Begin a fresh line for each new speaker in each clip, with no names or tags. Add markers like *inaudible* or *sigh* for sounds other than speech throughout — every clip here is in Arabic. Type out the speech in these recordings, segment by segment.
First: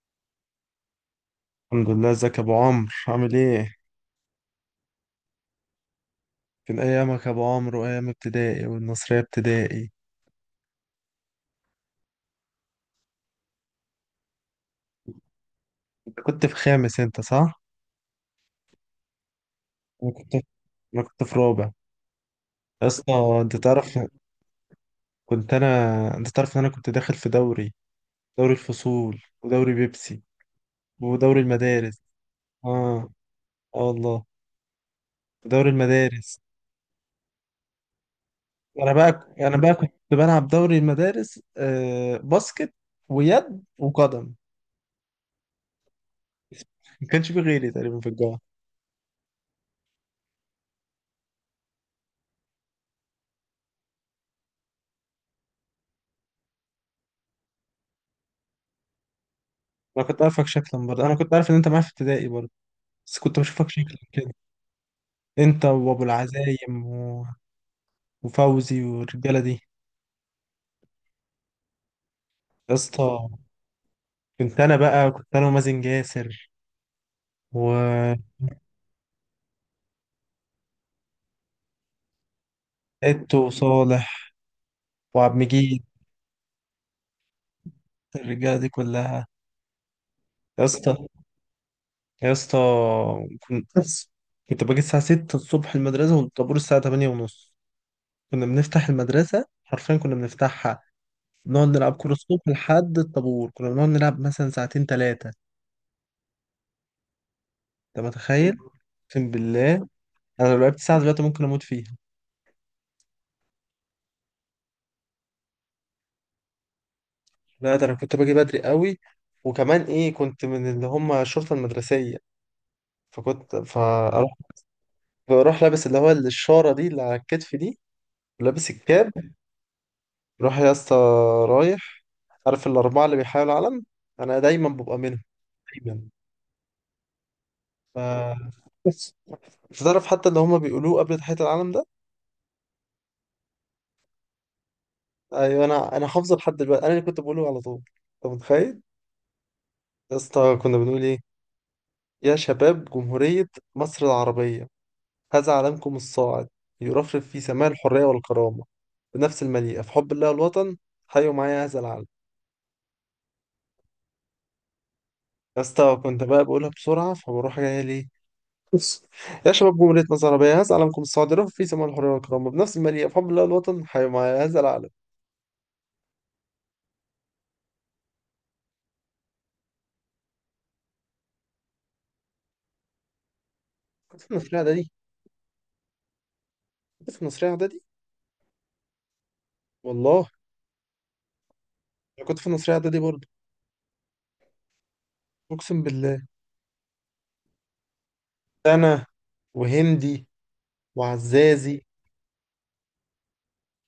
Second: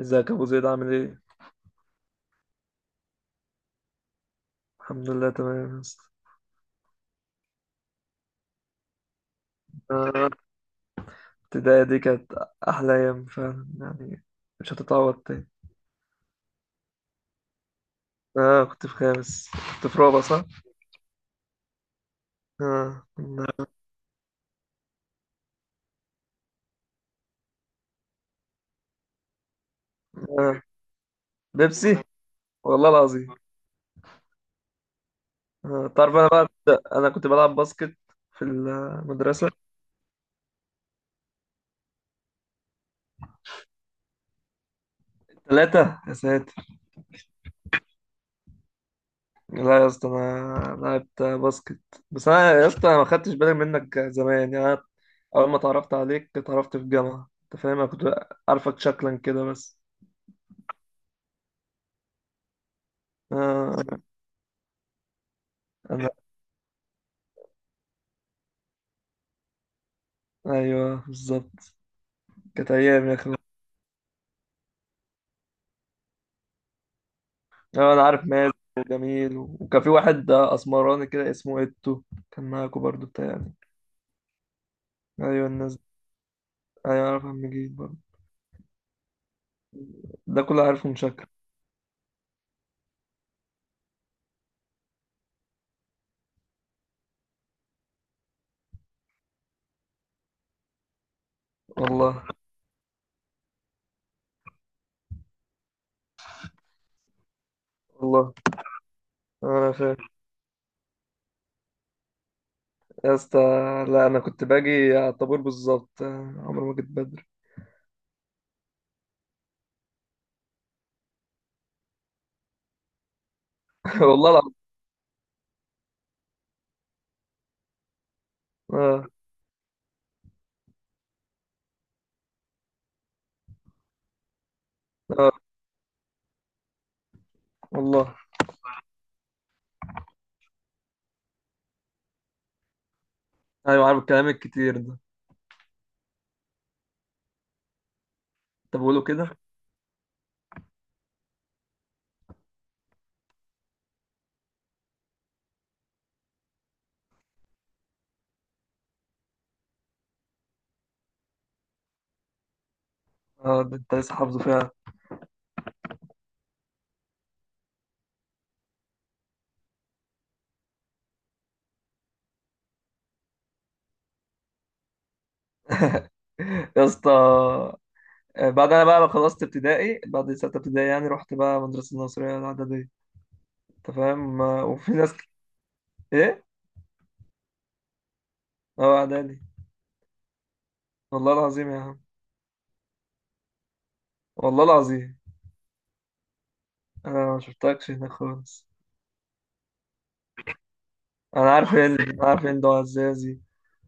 ازيك يا ابو زيد عامل ايه؟
الحمد لله، ازيك يا ابو عمرو عامل ايه؟
الحمد لله تمام يا اسطى.
كان ايامك يا ابو عمرو وايام ابتدائي والنصريه ابتدائي.
آه، البداية دي كانت أحلى أيام فعلا يعني. مش هتتعوض تاني.
انت كنت في خامس انت، صح؟
آه كنت في خامس. كنت في
انا
رابع
كنت
صح؟
انا كنت في رابع. يا
آه
اسطى انت
كنا-
تعرف، كنت انا انت تعرف ان انا كنت داخل في دوري، دوري الفصول ودوري بيبسي
آه
ودوري المدارس.
بيبسي. والله
اه،
العظيم.
اه والله، دوري
آه تعرف
المدارس.
أنا بقى. أنا كنت بلعب باسكت في المدرسة.
انا بقى كنت بلعب دوري المدارس، باسكت ويد وقدم.
ثلاثة يا ساتر.
ما كانش في غيري تقريبا في الجامعه.
لا يا اسطى، أنا لعبت باسكت. بس أنا يا اسطى أنا ما خدتش بالي منك زمان، يعني أنا أول ما اتعرفت عليك اتعرفت في الجامعة، أنت فاهم، أنا كنت عارفك شكلا كده بس.
انا كنت عارفك شكلا برضه، انا كنت عارف ان انت معايا في ابتدائي برضه، بس كنت بشوفك شكلك
آه.
كده. انت وابو
أنا.
العزايم وفوزي والرجاله دي.
أيوه بالظبط. كانت
يا
أيام يا
اسطى،
أخي.
كنت انا ومازن جاسر
أيوة أنا عارف
وإتو
مازن وجميل، وكان في واحد أسمراني كده اسمه إتو، كان معاكوا برضو بتاعي.
وصالح وعبد
أيوه الناس دي.
مجيد،
أيوه عارف عم جيل برضو.
الرجاله دي كلها.
ده كله
يا
عارفهم
اسطى
شكل.
يا اسطى، كنت كنت باجي الساعه 6 الصبح المدرسه، والطابور الساعه 8 ونص. كنا بنفتح المدرسه حرفيا، كنا بنفتحها. نقعد نلعب كوره
والله.
الصبح لحد الطابور، كنا بنقعد نلعب مثلا ساعتين ثلاثه. انت
والله.
متخيل؟ اقسم
أنا
بالله،
فاهم.
انا لو لعبت ساعه دلوقتي ممكن اموت فيها.
يا اسطى، لا أنا كنت باجي على الطابور بالظبط، عمري ما جيت بدري.
لا، ده انا كنت باجي بدري قوي، وكمان ايه، كنت من اللي هم الشرطه المدرسيه. فكنت
*laughs* والله
فاروح،
العظيم.
بروح لابس اللي هو الشاره دي اللي على الكتف دي، ولابس
آه.
الكاب. روح يا اسطى، رايح. عارف الاربعه اللي بيحاولوا العلم؟ انا دايما ببقى منهم،
آه
دايما. ف
والله.
بس انت تعرف حتى اللي هم بيقولوه قبل تحيه العلم ده؟
أيوه عارف الكلام الكتير ده.
ايوه، انا حافظه لحد دلوقتي، انا اللي كنت بقوله على طول، انت
أنت
متخيل؟
بقوله كده؟
يا اسطى كنا بنقول ايه، يا شباب جمهوريه مصر العربيه، هذا علمكم الصاعد يرفرف في سماء الحرية والكرامة بنفس المليئة في حب الله والوطن، حيوا معايا هذا العلم.
آه، ده أنت لسه حافظه فعلا.
يا اسطى كنت بقى بقولها بسرعة فبروح جاية ليه، بص. يا شباب جمهورية مصر العربية، هذا علمكم الصاعد يرفرف في سماء الحرية والكرامة بنفس المليئة في حب الله والوطن، حيوا معايا هذا العلم.
*laughs* يا اسطى. آه، بعد انا بقى خلصت ابتدائي، بعد ستة ابتدائي يعني رحت بقى مدرسة الناصرية الإعدادية، انت
كنت في
فاهم.
النصرية
آه، *laughs*
إعدادي.
ايه.
كنت في النصرية إعدادي،
اه اعدادي.
والله.
والله العظيم يا عم.
أنا كنت في النصرية إعدادي برضه،
والله العظيم.
أقسم بالله.
انا ما شفتكش هناك خالص.
أنا وهندي
انا عارف
وعزازي
ان دعاء الزازي.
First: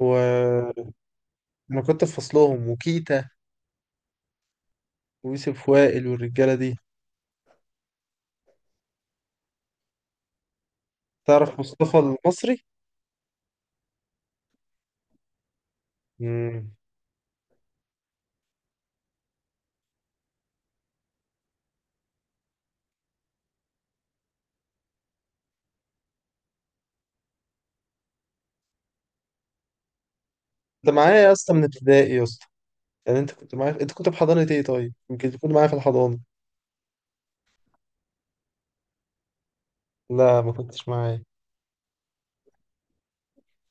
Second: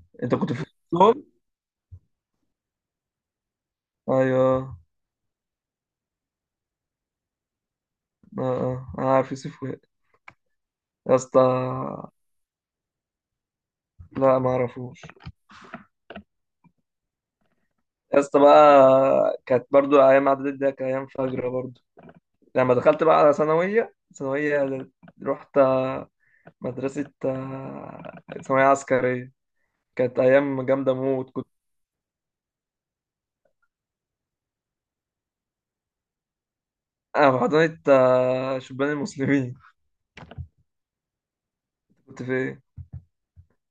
و
انت كنت في وسطهم.
انا كنت في فصلهم، وكيتا
ايوه.
ويوسف وائل والرجالة دي.
اه اه انا عارف يوسف وائل. يا اسطى.
تعرف مصطفى المصري؟
لا ما اعرفوش.
مم.
يا اسطى بقى كانت برضو ايام اعدادي، ده كانت ايام فجر برضو. لما دخلت بقى على ثانوية رحت مدرسة ثانوية عسكرية، كانت أيام جامدة
انت معايا
موت
يا
كنت.
اسطى من ابتدائي يا اسطى. يعني انت كنت معايا، انت كنت في حضانة ايه طيب؟ يمكن تكون معايا في الحضانة.
أنا في حضانة شبان المسلمين.
لا، ما كنتش معايا.
كنت في إيه؟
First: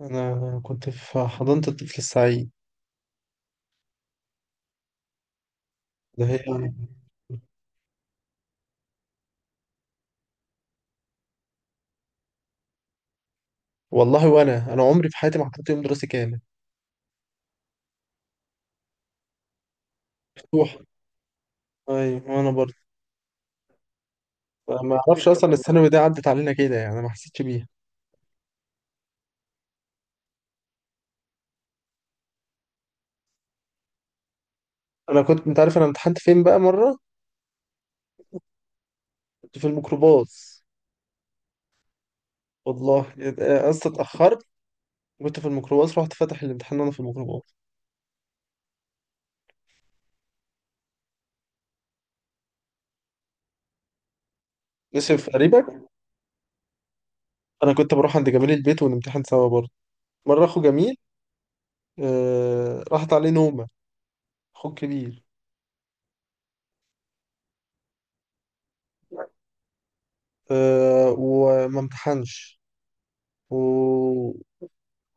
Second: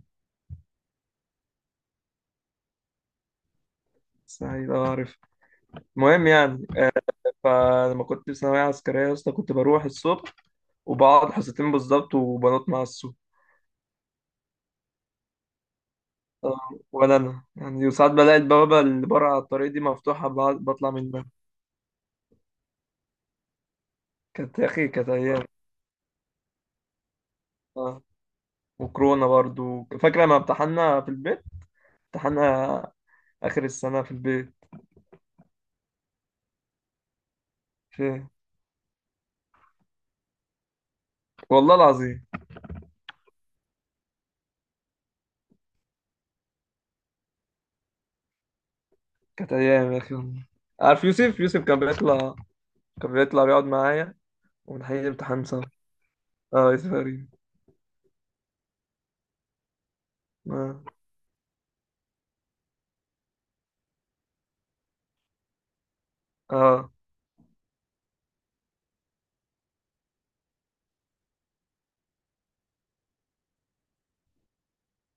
انا كنت في حضانة الطفل السعيد،
سعيد أه عارف.
ده
المهم
هي.
يعني. فلما كنت في ثانوية عسكرية يا اسطى كنت بروح الصبح وبقعد حصتين بالظبط وبنط مع السوق.
والله، انا عمري في حياتي ما حضرت يوم دراسي كامل،
آه، ولا أنا يعني، وساعات بلاقي البوابة اللي بره على الطريق دي مفتوحة،
مفتوح.
بطلع منها.
ايوه، وانا برضه
كانت يا أخي
ما
كانت
اعرفش
أيام.
اصلا الثانوي دي عدت علينا كده، يعني انا ما حسيتش بيها.
أه. وكورونا برضو فاكرة لما امتحنا في البيت، امتحنا آخر السنة في البيت.
انا كنت انت عارف انا امتحنت فين بقى مره؟
في إيه؟
كنت في الميكروباص،
والله العظيم.
والله. يبقى اصلا اتاخرت، كنت في الميكروباص، رحت فاتح الامتحان وانا في الميكروباص.
كانت ايام يا اخي والله. عارف يوسف كان بيطلع بيقعد معايا ونحل
ماشي
الامتحان سوا.
تقريبا.
اه يوسف غريب.
انا كنت بروح عند جميل البيت ونمتحن سوا برضه. مره اخو
اه.
جميل، آه، راحت عليه نومه، اخو الكبير،
اه
آه، وما امتحنش و...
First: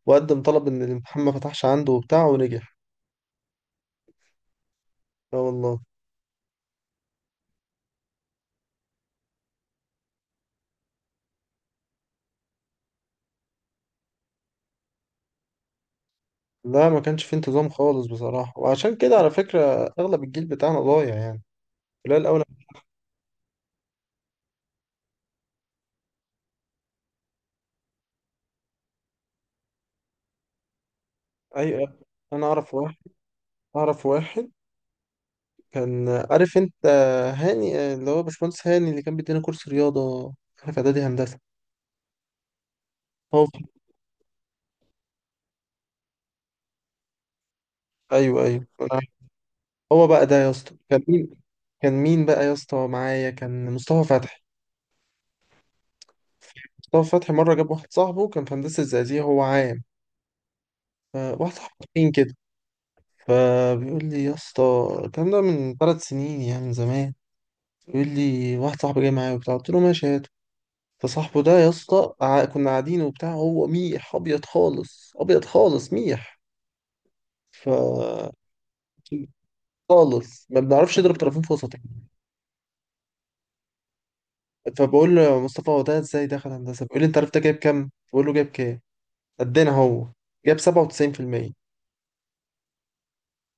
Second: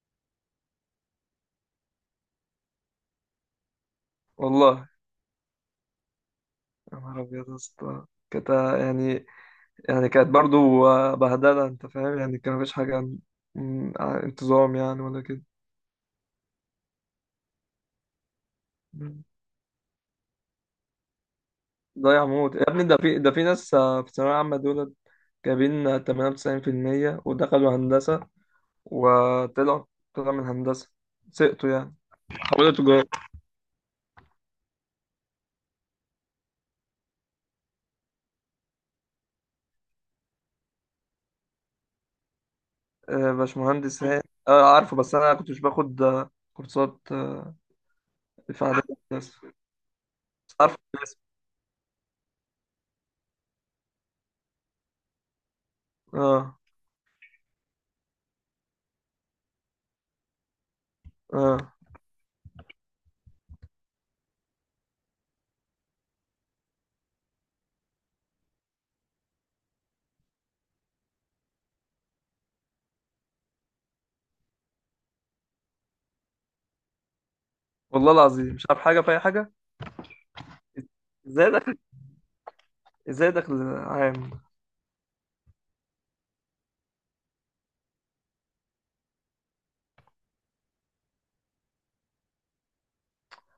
وقدم طلب ان الامتحان ما فتحش عنده وبتاع ونجح.
والله.
لا والله.
يا نهار ابيض يا اسطى. كانت يعني كانت برضو بهدله، انت فاهم، يعني كان مفيش حاجه عن انتظام يعني ولا كده.
لا، ما كانش في انتظام خالص بصراحه، وعشان كده
مم.
على فكره اغلب الجيل بتاعنا ضايع يعني، قليل
ضايع
الاول.
موت يا ابني، ده في ناس في الثانويه العامه دول جايبين 98% ودخلوا هندسه، وطلعوا طلعوا من هندسه، سقطوا يعني.
ايوه. انا
حولوا
اعرف واحد
تجاره.
اعرف واحد، كان عارف، انت هاني، اللي هو باشمهندس هاني اللي كان بيدينا كورس رياضه احنا في اعدادي هندسه،
آه،
هو.
باشمهندس هاني. اه عارفه، بس انا كنت مش باخد كورسات
ايوه، ايوه.
في اعداد الناس.
هو بقى ده يا
بس
اسطى
عارفه
كان
الناس.
مين؟ كان مين بقى يا اسطى معايا، كان مصطفى فتحي.
اه.
مصطفى فتحي مره جاب واحد صاحبه كان في هندسه زقازيق، هو عام، فواحد
اه
صاحبه تخين كده، فبيقول لي يا اسطى، الكلام ده من ثلاث سنين يعني من زمان، بيقول لي واحد صاحبي جاي معايا وبتاع، قلت له ماشي هاته. فصاحبه ده يا اسطى كنا قاعدين وبتاع، هو ميح ابيض خالص، ابيض خالص ميح. ف
والله العظيم مش عارف حاجه في اي حاجه.
خالص ما بنعرفش نضرب طرفين
ازاي
في وسط
دخل؟
يعني.
ازاي دخل عام؟
فبقول له يا مصطفى هو ده ازاي دخل هندسه؟ بيقول لي انت عرفت ده جايب كام؟ بقول له جايب كام؟ قدنا هو. جاب 97%.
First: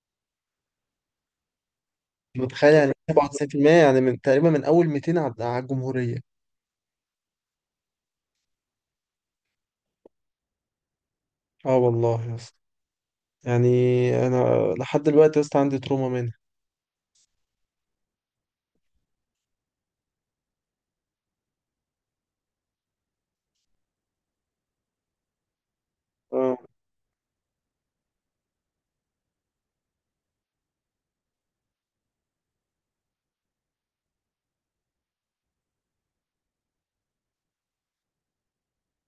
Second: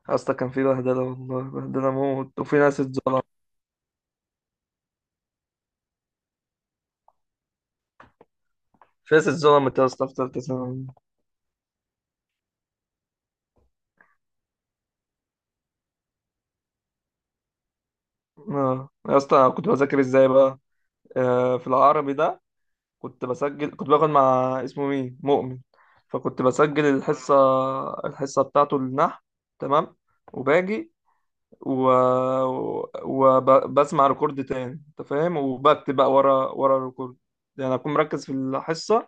اصلا كان في بهدله، والله بهدله موت، وفي
متخيل؟
ناس
يعني
اتظلم.
97% يعني من تقريبا من اول 200 على الجمهورية.
في ناس اتظلمت يا اسطى في ثالثه ثانوي.
اه والله يا اسطى، يعني انا لحد دلوقتي يا اسطى عندي تروما منها.
اه يا اسطى، أنا كنت بذاكر ازاي بقى في العربي ده؟ كنت بسجل، كنت باخد مع اسمه مين، مؤمن، فكنت
اه،
بسجل الحصه، بتاعته النحو، تمام. وباجي و... وبسمع ريكورد تاني، انت فاهم، وبكتب بقى ورا ورا الريكورد، يعني اكون مركز في الحصه.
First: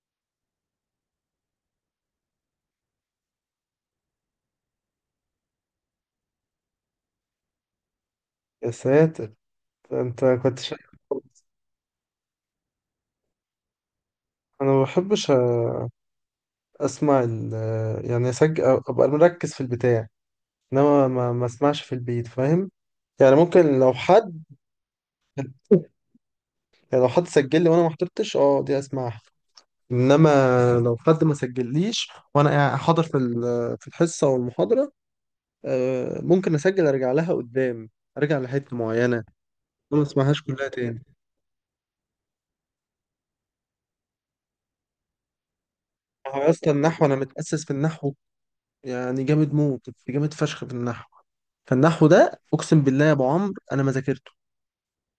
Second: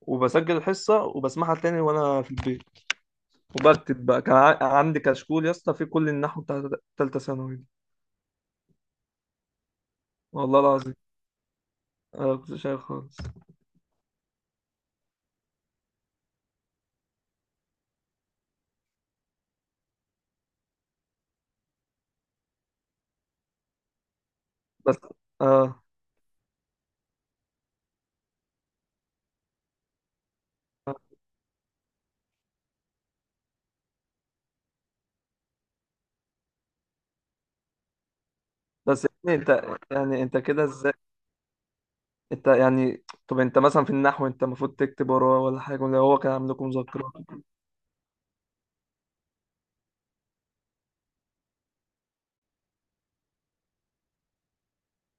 وبسجل الحصه وبسمعها تاني وانا في البيت، وبكتب بقى. كان عندي كشكول يا اسطى في كل النحو بتاع تالتة ثانوي دي.
يا ساتر. انت كنت
والله
شا...
العظيم انا كنت شايل خالص.
انا ما بحبش اسمع ال... يعني اسجل ابقى مركز في البتاع، انما ما اسمعش في البيت، فاهم؟ يعني ممكن لو حد،
بس اه.
يعني لو حد سجل لي وانا ما حضرتش، اه، دي اسمعها. انما لو حد ما سجليش وانا حاضر في في الحصه والمحاضره، آه، ممكن اسجل ارجع لها قدام، ارجع لحته
بس
معينه،
يعني انت،
ما
يعني انت
اسمعهاش
كده
كلها
ازاي؟
تاني.
انت يعني، طب انت مثلا في النحو، انت المفروض تكتب وراه، ولا حاجه، ولا هو كان
ما هو يا
عامل لكم
اسطى النحو
مذكره؟
انا متاسس في النحو، يعني جامد موت، كنت جامد فشخ في النحو. فالنحو ده اقسم بالله يا ابو عمرو انا ما ذاكرته،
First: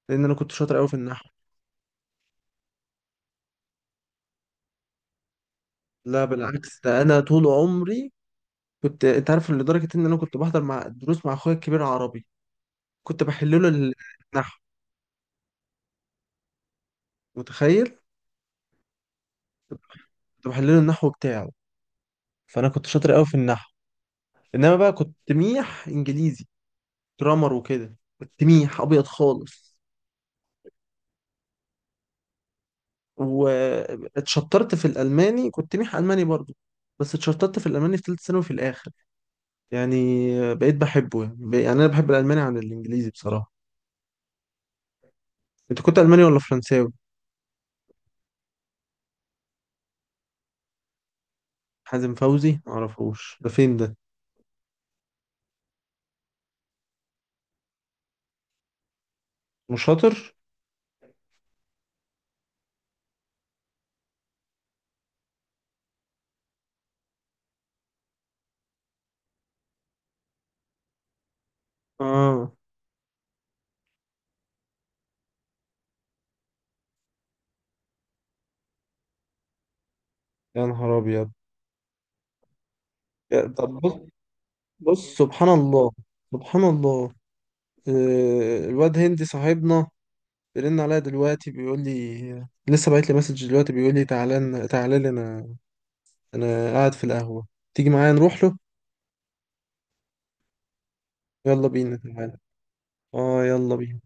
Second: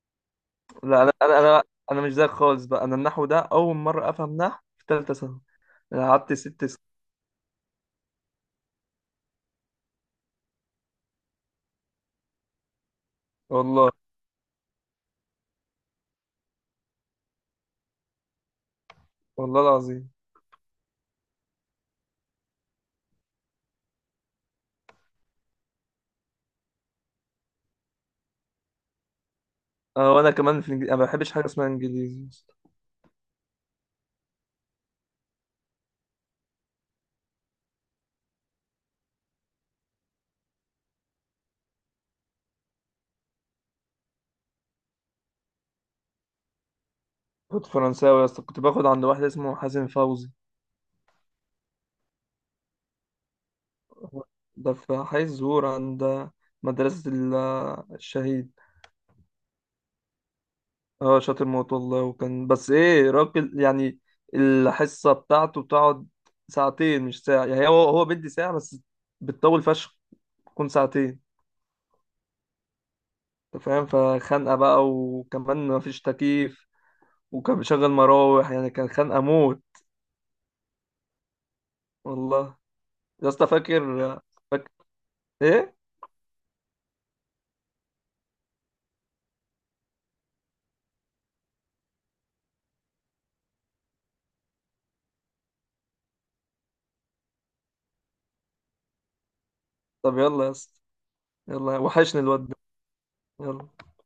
لان انا كنت شاطر قوي في
لا انا
النحو.
انا انا انا مش زيك خالص بقى. انا النحو ده اول مره افهم نحو في ثالثه ثانوي، انا
لا
قعدت ست
بالعكس،
سنين
ده انا طول عمري كنت، انت عارف، لدرجه ان انا كنت بحضر مع دروس مع اخويا الكبير عربي، كنت بحل له
والله.
النحو. متخيل؟
والله العظيم.
كنت بحل له النحو بتاعه. فانا كنت شاطر قوي في النحو، انما بقى كنت ميح انجليزي. جرامر وكده كنت ميح ابيض خالص.
انا، وانا كمان في الانجليزي، انا ما بحبش حاجه اسمها انجليزي يا اسطى.
واتشطرت في الالماني، كنت ميح الماني برضو، بس اتشطرت في الالماني في ثالثه ثانوي في الاخر. يعني بقيت بحبه، يعني يعني انا بحب الالماني عن الانجليزي بصراحه. انت كنت الماني ولا فرنساوي؟
كنت فرنساوي يا اسطى، كنت باخد عند واحد اسمه حازم فوزي.
حازم فوزي معرفوش، ده فين ده؟
ده في حي الزهور عند مدرسه الشهيد.
مش شاطر.
اه شاطر موت والله، وكان بس ايه راجل يعني. الحصه بتاعته بتقعد ساعتين مش ساعه، يعني هو بيدي ساعه بس بتطول فشخ، تكون ساعتين،
اه.
انت فاهم. فخنقة بقى، وكمان مفيش تكييف، وكان بيشغل مراوح يعني كان خنقة موت.
يا نهار ابيض.
والله. يا اسطى
طب
فاكر.
بص.
فاكر
بص، سبحان
ايه؟
الله، سبحان الله. آه، الواد هندي صاحبنا بيرن عليا دلوقتي، بيقول لي لسه باعت لي مسج دلوقتي، بيقول لي تعالى لي انا، انا قاعد في القهوة، تيجي معايا نروح له.
طب يلا يا اسطى.
يلا
يلا،
بينا،
وحشني
تعالى.
الواد ده.
اه،
يلا.
يلا بينا.